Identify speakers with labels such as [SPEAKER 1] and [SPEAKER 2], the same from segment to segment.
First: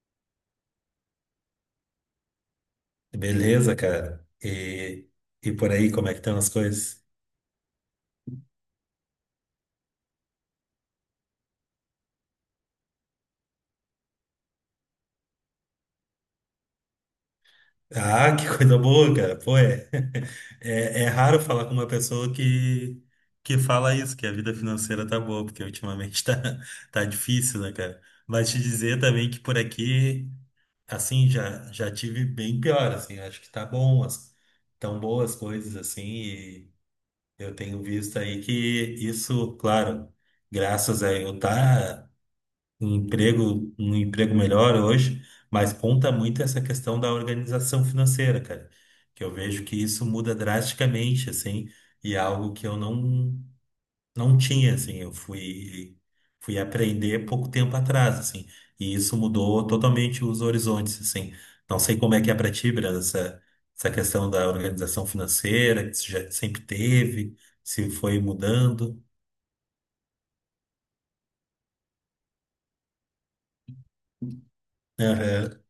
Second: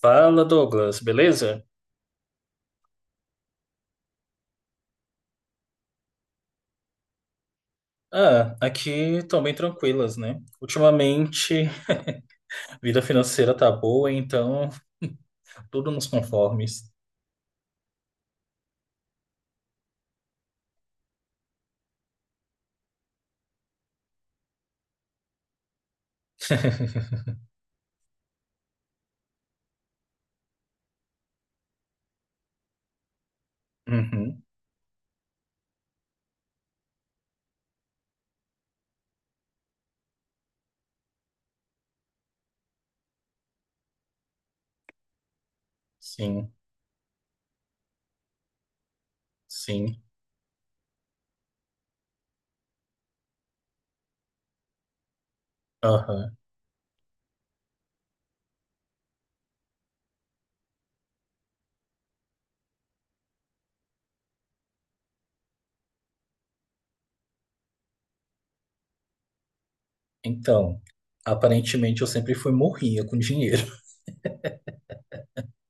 [SPEAKER 1] Fala, Douglas, beleza?
[SPEAKER 2] Beleza, cara. E por aí, como é que estão as coisas?
[SPEAKER 1] Ah, aqui estão bem tranquilas, né? Ultimamente, a vida financeira tá boa, então tudo nos conformes.
[SPEAKER 2] Ah, que coisa boa, cara. Pô, é raro falar com uma pessoa que fala isso, que a vida financeira tá boa, porque ultimamente tá difícil, né, cara? Mas te dizer também que por aqui, assim, já tive bem pior, assim. Acho que tá bom,
[SPEAKER 1] Uhum,
[SPEAKER 2] tão boas coisas, assim, e eu tenho visto aí que isso, claro, graças a eu tá. Um emprego, um emprego melhor hoje, mas conta muito
[SPEAKER 1] sim,
[SPEAKER 2] essa questão da organização financeira, cara, que eu vejo que
[SPEAKER 1] sim.
[SPEAKER 2] isso muda drasticamente, assim, e é algo que eu não tinha, assim, eu fui
[SPEAKER 1] Aham.
[SPEAKER 2] fui aprender pouco tempo atrás, assim, e isso mudou totalmente os horizontes, assim. Não sei como é que é pra ti, Brenda, essa questão da organização financeira, que você já sempre teve, se foi mudando.
[SPEAKER 1] Então, aparentemente eu sempre fui morrinha com dinheiro.
[SPEAKER 2] Aham.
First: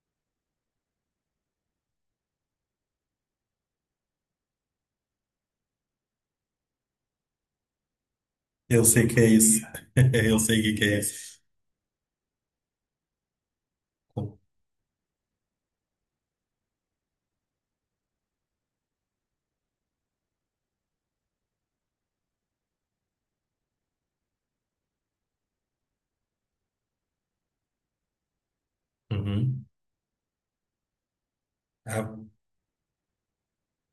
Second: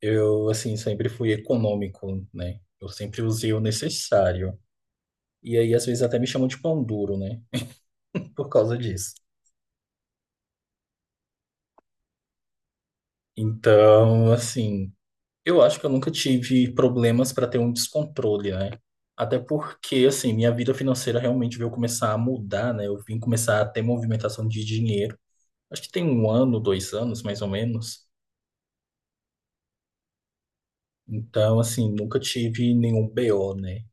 [SPEAKER 1] Eu, assim, sempre fui econômico, né? Eu sempre usei o necessário. E aí, às vezes, até me chamam de pão duro, né? Por causa
[SPEAKER 2] Eu sei
[SPEAKER 1] disso.
[SPEAKER 2] que é isso. Eu sei o que que é isso.
[SPEAKER 1] Então, assim. Eu acho que eu nunca tive problemas para ter um descontrole, né? Até porque, assim, minha vida financeira realmente veio começar a mudar, né? Eu vim começar a ter movimentação de dinheiro. Acho que tem um ano, 2 anos, mais ou menos.
[SPEAKER 2] Uhum.
[SPEAKER 1] Então, assim, nunca
[SPEAKER 2] Ah,
[SPEAKER 1] tive nenhum BO, né?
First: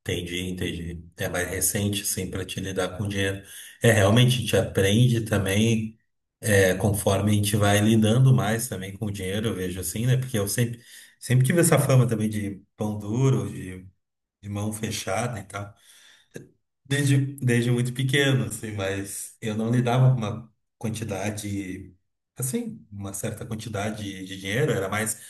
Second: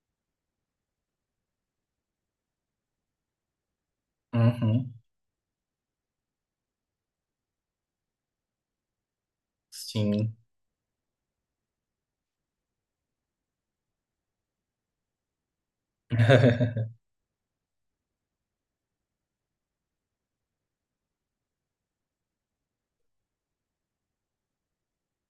[SPEAKER 2] entendi, entendi. É mais recente, sim, para te lidar com dinheiro. É, realmente, a gente
[SPEAKER 1] Uhum,
[SPEAKER 2] aprende também, é, conforme a gente vai lidando mais também com o dinheiro, eu vejo assim, né?
[SPEAKER 1] sim.
[SPEAKER 2] Porque eu sempre, sempre tive essa fama também de pão duro, de mão fechada e tal, desde, desde muito pequeno, assim, mas eu não lidava com uma quantidade, assim, uma certa quantidade de dinheiro, era mais.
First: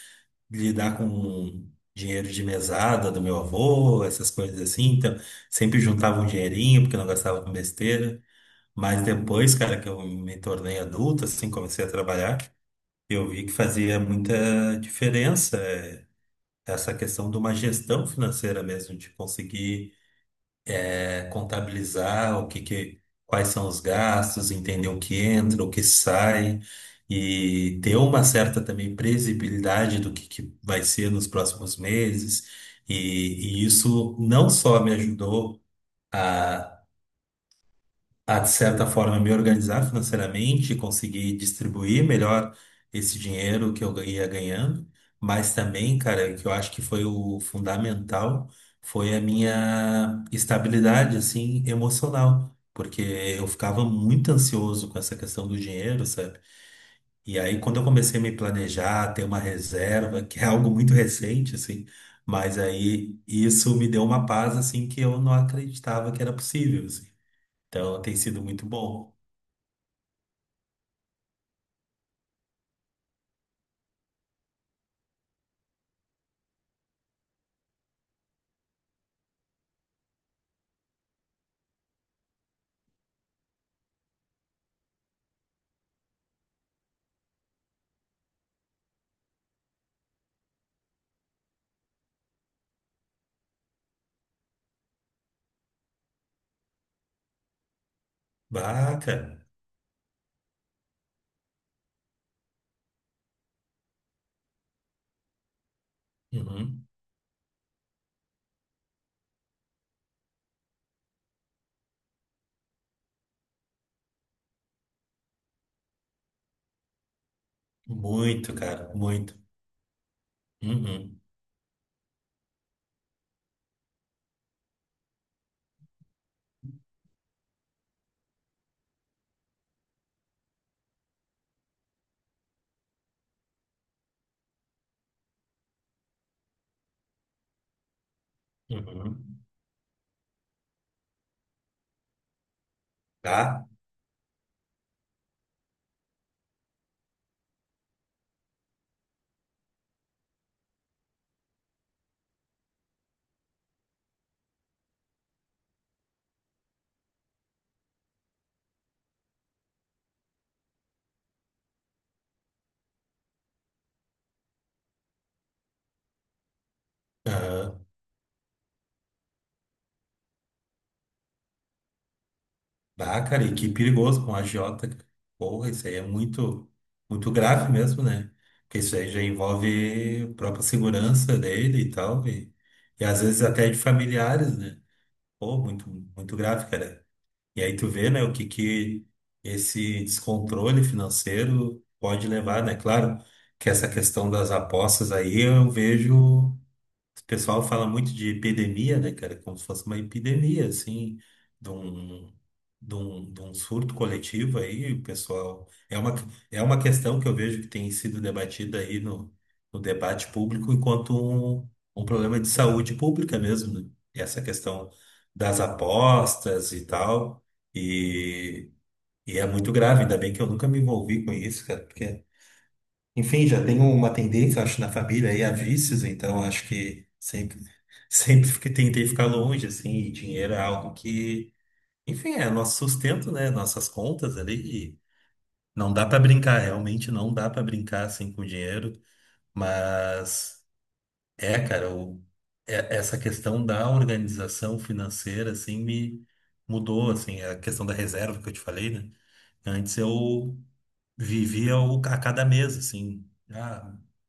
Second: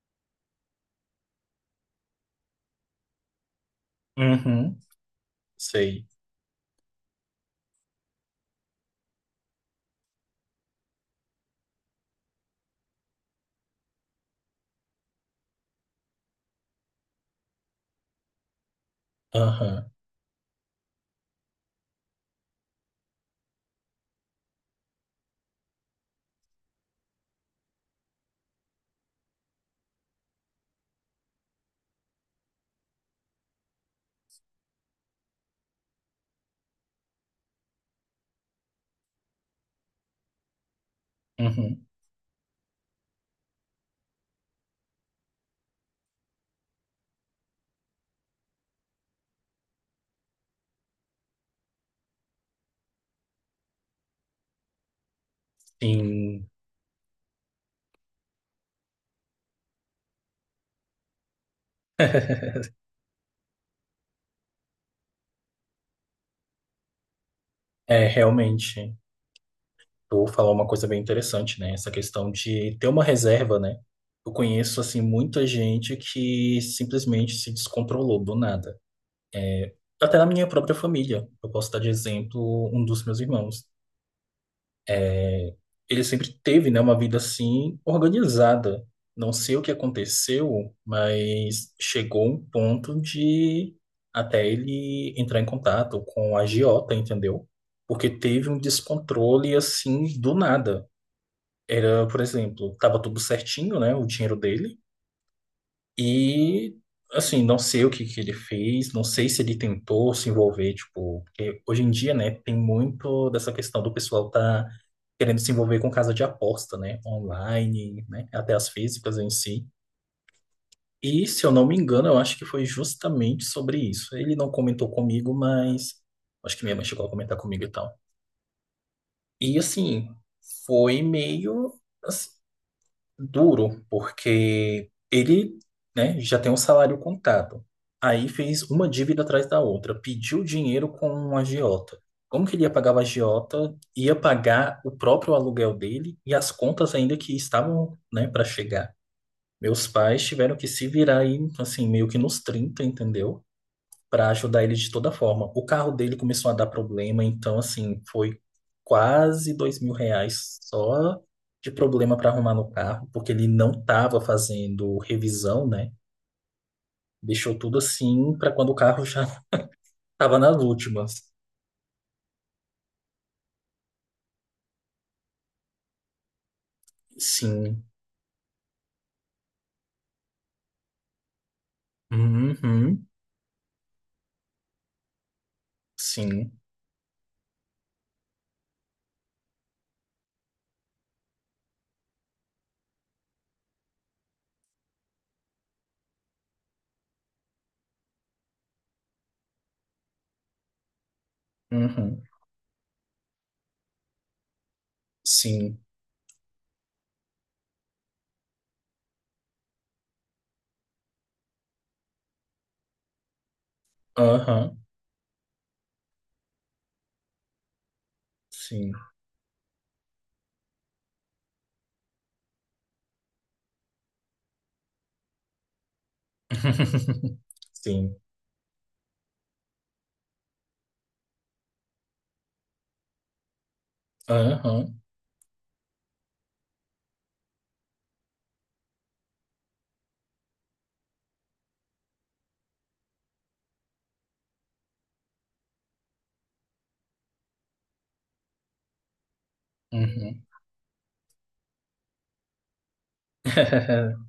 [SPEAKER 2] Lidar com dinheiro de mesada do meu avô, essas coisas
[SPEAKER 1] Uhum,
[SPEAKER 2] assim. Então, sempre
[SPEAKER 1] sei.
[SPEAKER 2] juntava um dinheirinho porque eu não gastava com besteira. Mas depois, cara, que eu me tornei adulto, assim, comecei a trabalhar, eu vi que fazia muita diferença essa questão de uma gestão financeira mesmo, de
[SPEAKER 1] Aham,
[SPEAKER 2] conseguir contabilizar o que, quais são os gastos, entender o que entra, o que sai e ter uma certa também previsibilidade do que vai ser nos próximos meses. E, e isso não só me ajudou a a, de certa forma, me organizar financeiramente, conseguir
[SPEAKER 1] uhum,
[SPEAKER 2] distribuir melhor esse dinheiro que eu ia ganhando, mas também, cara, que eu acho que foi o fundamental, foi a minha estabilidade, assim, emocional, porque eu ficava muito ansioso com essa questão do dinheiro, sabe?
[SPEAKER 1] sim.
[SPEAKER 2] E aí, quando eu comecei a me planejar, ter uma reserva, que é algo muito recente, assim, mas aí isso me deu uma paz, assim, que eu não acreditava que era possível, assim. Então,
[SPEAKER 1] É,
[SPEAKER 2] tem sido muito
[SPEAKER 1] realmente.
[SPEAKER 2] bom.
[SPEAKER 1] Tu falou uma coisa bem interessante, né? Essa questão de ter uma reserva, né? Eu conheço, assim, muita gente que simplesmente se descontrolou do nada. Até na minha própria família. Eu posso dar de exemplo um dos meus irmãos. É, ele sempre teve, né, uma vida, assim, organizada. Não sei o que aconteceu, mas chegou um ponto de até ele entrar em contato com a agiota, entendeu? Porque teve um
[SPEAKER 2] Ah, cara.
[SPEAKER 1] descontrole, assim, do nada. Era, por exemplo, tava tudo certinho, né? O dinheiro dele. E,
[SPEAKER 2] Uhum.
[SPEAKER 1] assim, não sei o que que ele fez, não sei se ele tentou se envolver, tipo, porque hoje em dia, né, tem muito dessa questão do pessoal tá querendo se envolver com casa de aposta, né? Online, né? Até
[SPEAKER 2] Muito,
[SPEAKER 1] as
[SPEAKER 2] cara.
[SPEAKER 1] físicas em
[SPEAKER 2] Muito.
[SPEAKER 1] si.
[SPEAKER 2] Uhum.
[SPEAKER 1] E, se eu não me engano, eu acho que foi justamente sobre isso. Ele não comentou comigo, mas acho que minha mãe chegou a comentar comigo e tal. E, assim, foi meio, duro, porque ele, né, já tem um salário contado. Aí fez uma dívida
[SPEAKER 2] Uhum.
[SPEAKER 1] atrás da outra, pediu dinheiro com um agiota. Como que ele ia pagar o
[SPEAKER 2] Tá?
[SPEAKER 1] agiota? Ia pagar o próprio aluguel dele e as contas ainda que estavam, né, para chegar. Meus pais tiveram que se virar aí, assim, meio que nos trinta, entendeu? Para ajudar ele de toda forma. O carro dele começou a dar problema, então, assim, foi quase 2 mil reais só de problema para arrumar no carro, porque ele não estava fazendo revisão, né? Deixou tudo
[SPEAKER 2] Aham.
[SPEAKER 1] assim para quando o carro já estava nas últimas.
[SPEAKER 2] Ah, cara, e que perigoso com a agiota, cara. Porra, isso aí é muito, muito grave
[SPEAKER 1] Sim.
[SPEAKER 2] mesmo, né? Porque isso aí já envolve a própria segurança dele e tal. E
[SPEAKER 1] Uhum.
[SPEAKER 2] às vezes até de familiares, né? Pô, muito, muito
[SPEAKER 1] Sim.
[SPEAKER 2] grave, cara. E aí tu vê, né, o que que esse descontrole financeiro pode levar, né? Claro que essa questão das apostas aí eu vejo. O pessoal fala muito de epidemia, né, cara? Como se fosse uma epidemia, assim, de
[SPEAKER 1] Uhum.
[SPEAKER 2] um, de um surto coletivo aí, o pessoal.
[SPEAKER 1] Sim.
[SPEAKER 2] É uma questão que eu vejo que tem sido debatida aí no debate público enquanto um, um problema de saúde pública mesmo, né? Essa
[SPEAKER 1] Aham.
[SPEAKER 2] questão das apostas e tal. E,
[SPEAKER 1] Sim.
[SPEAKER 2] e é muito grave, ainda bem que eu nunca me envolvi com isso, cara, porque enfim, já tenho uma tendência, acho, na família aí a vícios, então acho que sempre,
[SPEAKER 1] Sim.
[SPEAKER 2] sempre que tentei ficar longe, assim, e dinheiro é algo que, enfim, é nosso sustento, né? Nossas contas ali,
[SPEAKER 1] Aham.
[SPEAKER 2] e não dá pra brincar, realmente não dá pra brincar assim com dinheiro, mas é, cara, essa questão da organização financeira, assim, me mudou, assim, a questão da reserva que eu te falei, né? Antes
[SPEAKER 1] Uhum.
[SPEAKER 2] eu vivia a cada mês, assim. Ah,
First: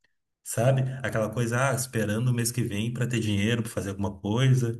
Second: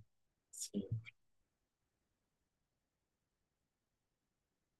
[SPEAKER 1] Sim.
[SPEAKER 2] sabe? Aquela coisa, ah, esperando o mês que vem para ter dinheiro, para fazer alguma coisa.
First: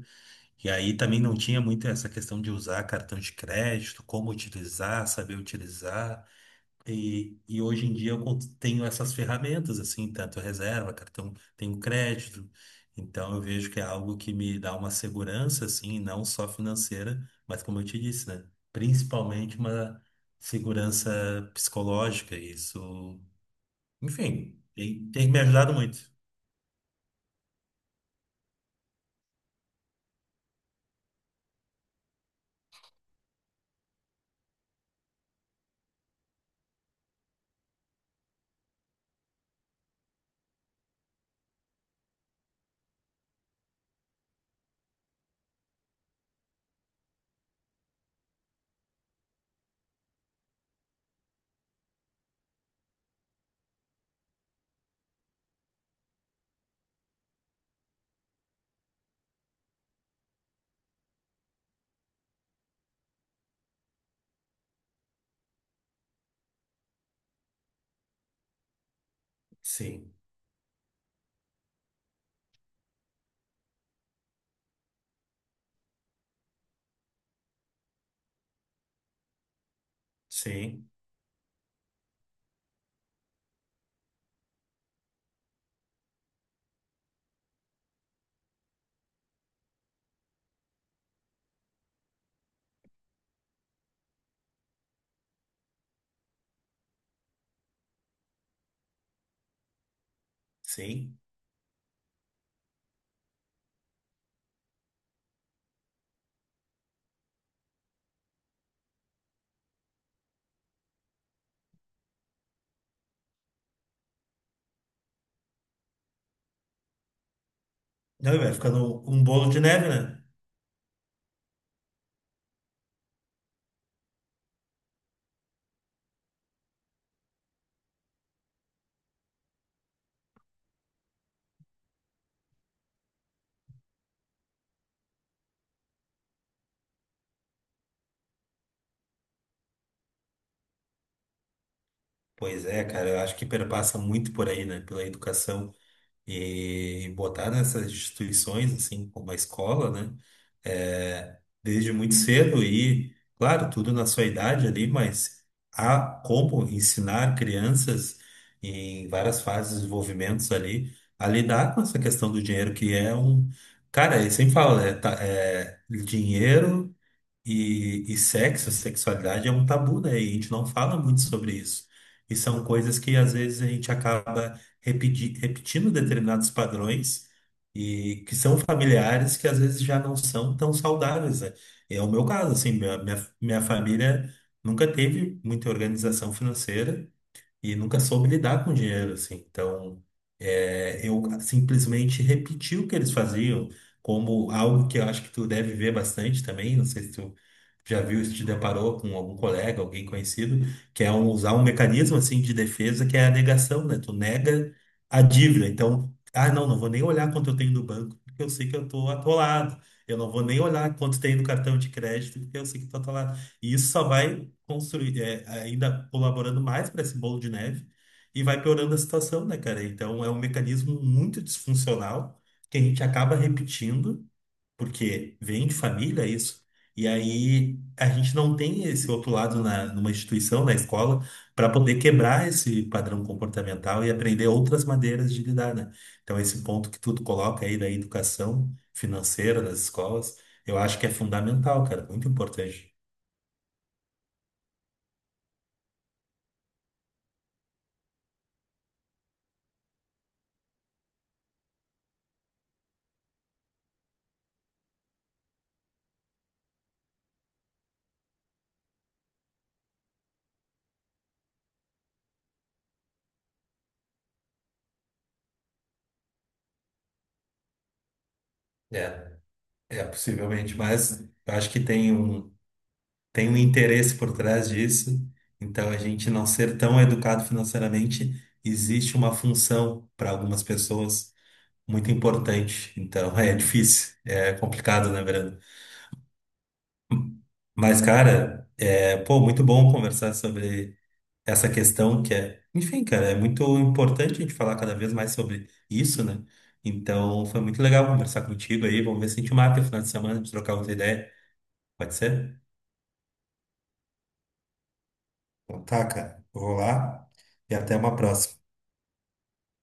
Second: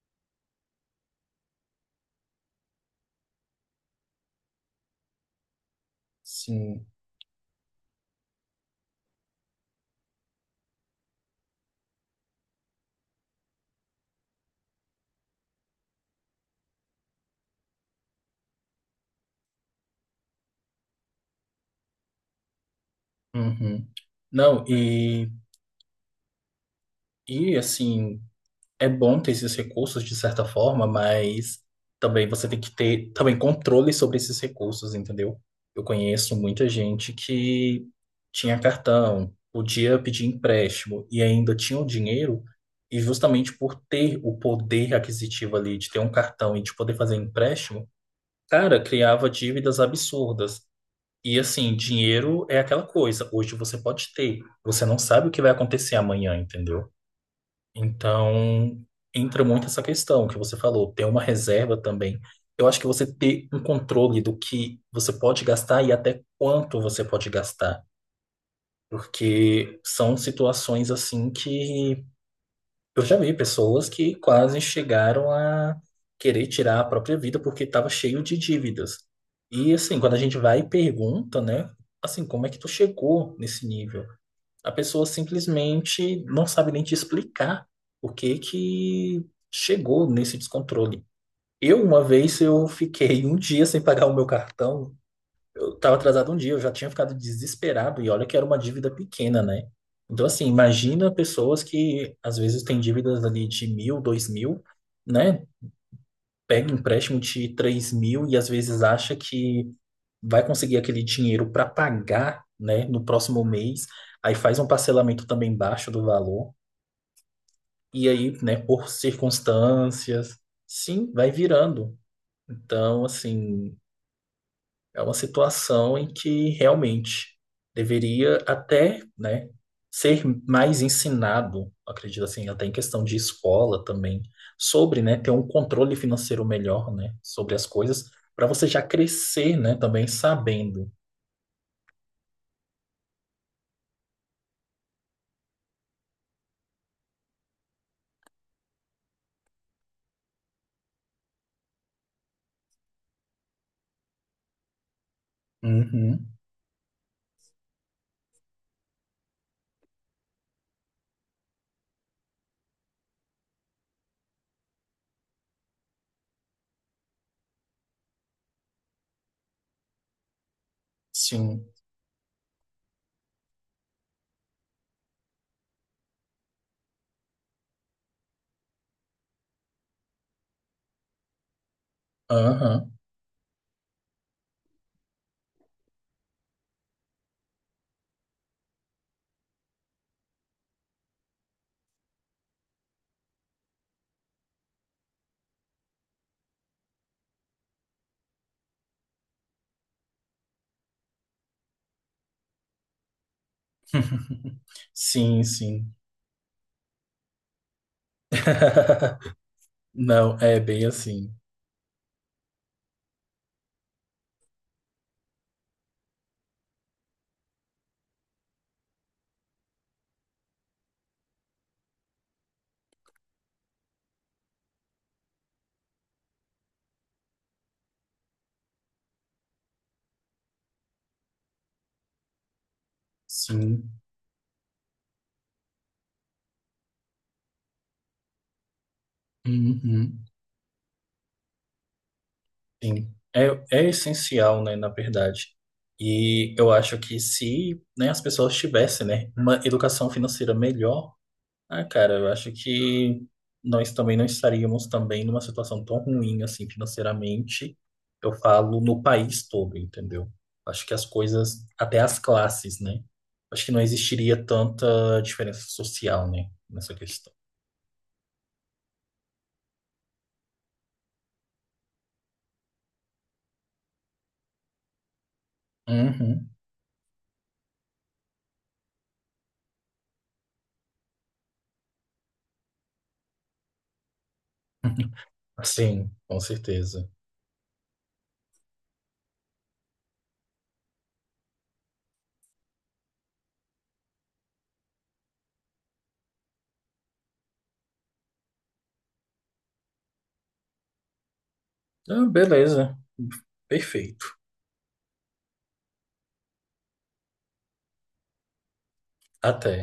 [SPEAKER 2] E aí também não tinha muito essa questão de usar cartão de crédito, como utilizar, saber utilizar.
[SPEAKER 1] Sim.
[SPEAKER 2] E hoje em dia eu tenho essas ferramentas, assim, tanto reserva, cartão, tenho crédito. Então eu vejo que é algo que me dá uma segurança, assim, não só financeira, mas como eu te disse, né? Principalmente uma segurança psicológica. Isso,
[SPEAKER 1] Uhum.
[SPEAKER 2] enfim,
[SPEAKER 1] Não,
[SPEAKER 2] tem
[SPEAKER 1] e
[SPEAKER 2] me ajudado muito.
[SPEAKER 1] E assim, é bom ter esses recursos de certa forma, mas também você tem que ter também controle sobre esses recursos, entendeu? Eu conheço muita gente que tinha cartão, podia pedir empréstimo e ainda tinha o dinheiro, e justamente por ter o poder aquisitivo ali de ter um cartão e de poder fazer empréstimo, cara, criava dívidas absurdas. E assim, dinheiro é aquela coisa, hoje você pode ter, você não sabe o que vai acontecer amanhã, entendeu? Então, entra muito essa questão que você falou, ter uma reserva também. Eu acho que você ter um controle do que você pode gastar e até quanto você pode gastar, porque
[SPEAKER 2] Sim,
[SPEAKER 1] são situações assim que eu já vi pessoas que quase chegaram a querer tirar a própria vida porque estava cheio de dívidas. E assim, quando a gente vai e
[SPEAKER 2] sim,
[SPEAKER 1] pergunta, né, assim, como é que tu chegou nesse nível? A pessoa simplesmente não sabe nem te explicar o que que chegou nesse descontrole. Eu, uma vez, eu fiquei um dia sem pagar o meu cartão. Eu estava atrasado um dia, eu já tinha ficado desesperado e olha que era uma dívida pequena, né? Então, assim, imagina
[SPEAKER 2] sim.
[SPEAKER 1] pessoas que às vezes têm dívidas ali de 1.000, 2.000, né? Pega um empréstimo de 3 mil e às vezes acha que vai conseguir aquele dinheiro para pagar, né, no próximo mês, aí faz um parcelamento também baixo do valor, e
[SPEAKER 2] Não,
[SPEAKER 1] aí,
[SPEAKER 2] e vai
[SPEAKER 1] né, por
[SPEAKER 2] ficando um bolo de neve, né?
[SPEAKER 1] circunstâncias, sim, vai virando. Então, assim, é uma situação em que realmente deveria até, né, ser mais ensinado, acredito assim, até em questão de escola também, sobre, né, ter um controle financeiro melhor, né, sobre as coisas, para você já crescer, né, também sabendo.
[SPEAKER 2] Pois é, cara, eu acho que perpassa muito por aí, né? Pela educação e botar nessas instituições, assim, como a escola, né? É, desde muito cedo e, claro, tudo na sua idade ali, mas há
[SPEAKER 1] Uhum,
[SPEAKER 2] como ensinar crianças em várias fases de desenvolvimentos ali a lidar com essa questão do dinheiro, que é um. Cara, eu sempre falo, né? Tá, é, dinheiro. E sexo, sexualidade é um tabu, né? E a gente não fala muito sobre
[SPEAKER 1] sim.
[SPEAKER 2] isso. E são coisas que às vezes a gente acaba repetindo determinados padrões e que são familiares que às vezes já não são tão saudáveis, né? É o meu caso, assim,
[SPEAKER 1] Aham.
[SPEAKER 2] minha família nunca teve muita organização financeira e nunca soube lidar com dinheiro, assim. Então, é, eu simplesmente repeti o que eles faziam, como algo que eu acho que tu deve ver bastante também. Não sei se tu já viu, se te deparou com algum colega, alguém conhecido, que é usar um mecanismo assim de defesa que é a negação, né? Tu nega a
[SPEAKER 1] Sim,
[SPEAKER 2] dívida.
[SPEAKER 1] sim.
[SPEAKER 2] Então, ah, não, não vou nem olhar quanto eu tenho no banco, porque eu sei que eu tô atolado. Eu não
[SPEAKER 1] Não,
[SPEAKER 2] vou
[SPEAKER 1] é
[SPEAKER 2] nem
[SPEAKER 1] bem
[SPEAKER 2] olhar quanto
[SPEAKER 1] assim.
[SPEAKER 2] tem no cartão de crédito, porque eu sei que eu tô atolado. E isso só vai construir, é, ainda colaborando mais para esse bolo de neve e vai piorando a situação, né, cara? Então é um mecanismo muito disfuncional que a gente acaba repetindo, porque vem de família isso. E aí a gente não tem esse outro lado numa instituição, na escola, para poder quebrar esse padrão
[SPEAKER 1] Sim.
[SPEAKER 2] comportamental e aprender outras maneiras de lidar, né? Então esse ponto que tu coloca aí da educação financeira das
[SPEAKER 1] Uhum.
[SPEAKER 2] escolas, eu acho que é fundamental, cara, muito importante.
[SPEAKER 1] Sim. É, é essencial, né, na verdade. E eu acho que se, né, as pessoas tivessem, né, uma educação financeira melhor, ah, cara, eu acho que nós também não estaríamos também numa situação tão ruim assim financeiramente. Eu falo no país todo, entendeu? Acho que as coisas, até as classes, né? Acho que não existiria tanta diferença social, né, nessa questão.
[SPEAKER 2] É. É, possivelmente, mas eu acho que tem um interesse por trás disso. Então, a gente não
[SPEAKER 1] Uhum.
[SPEAKER 2] ser tão educado financeiramente, existe uma função para algumas pessoas muito importante. Então, é difícil, é complicado, né, Brando?
[SPEAKER 1] Sim, com certeza.
[SPEAKER 2] Mas, cara, é, pô, muito bom conversar sobre essa questão que é, enfim, cara, é muito importante a gente falar cada vez mais sobre isso, né? Então, foi muito legal conversar contigo aí. Vamos ver se a gente marca o final de semana de trocar outra ideia. Pode
[SPEAKER 1] Ah,
[SPEAKER 2] ser?
[SPEAKER 1] beleza, perfeito.
[SPEAKER 2] Então tá, cara. Eu vou lá e até uma próxima.
[SPEAKER 1] Até.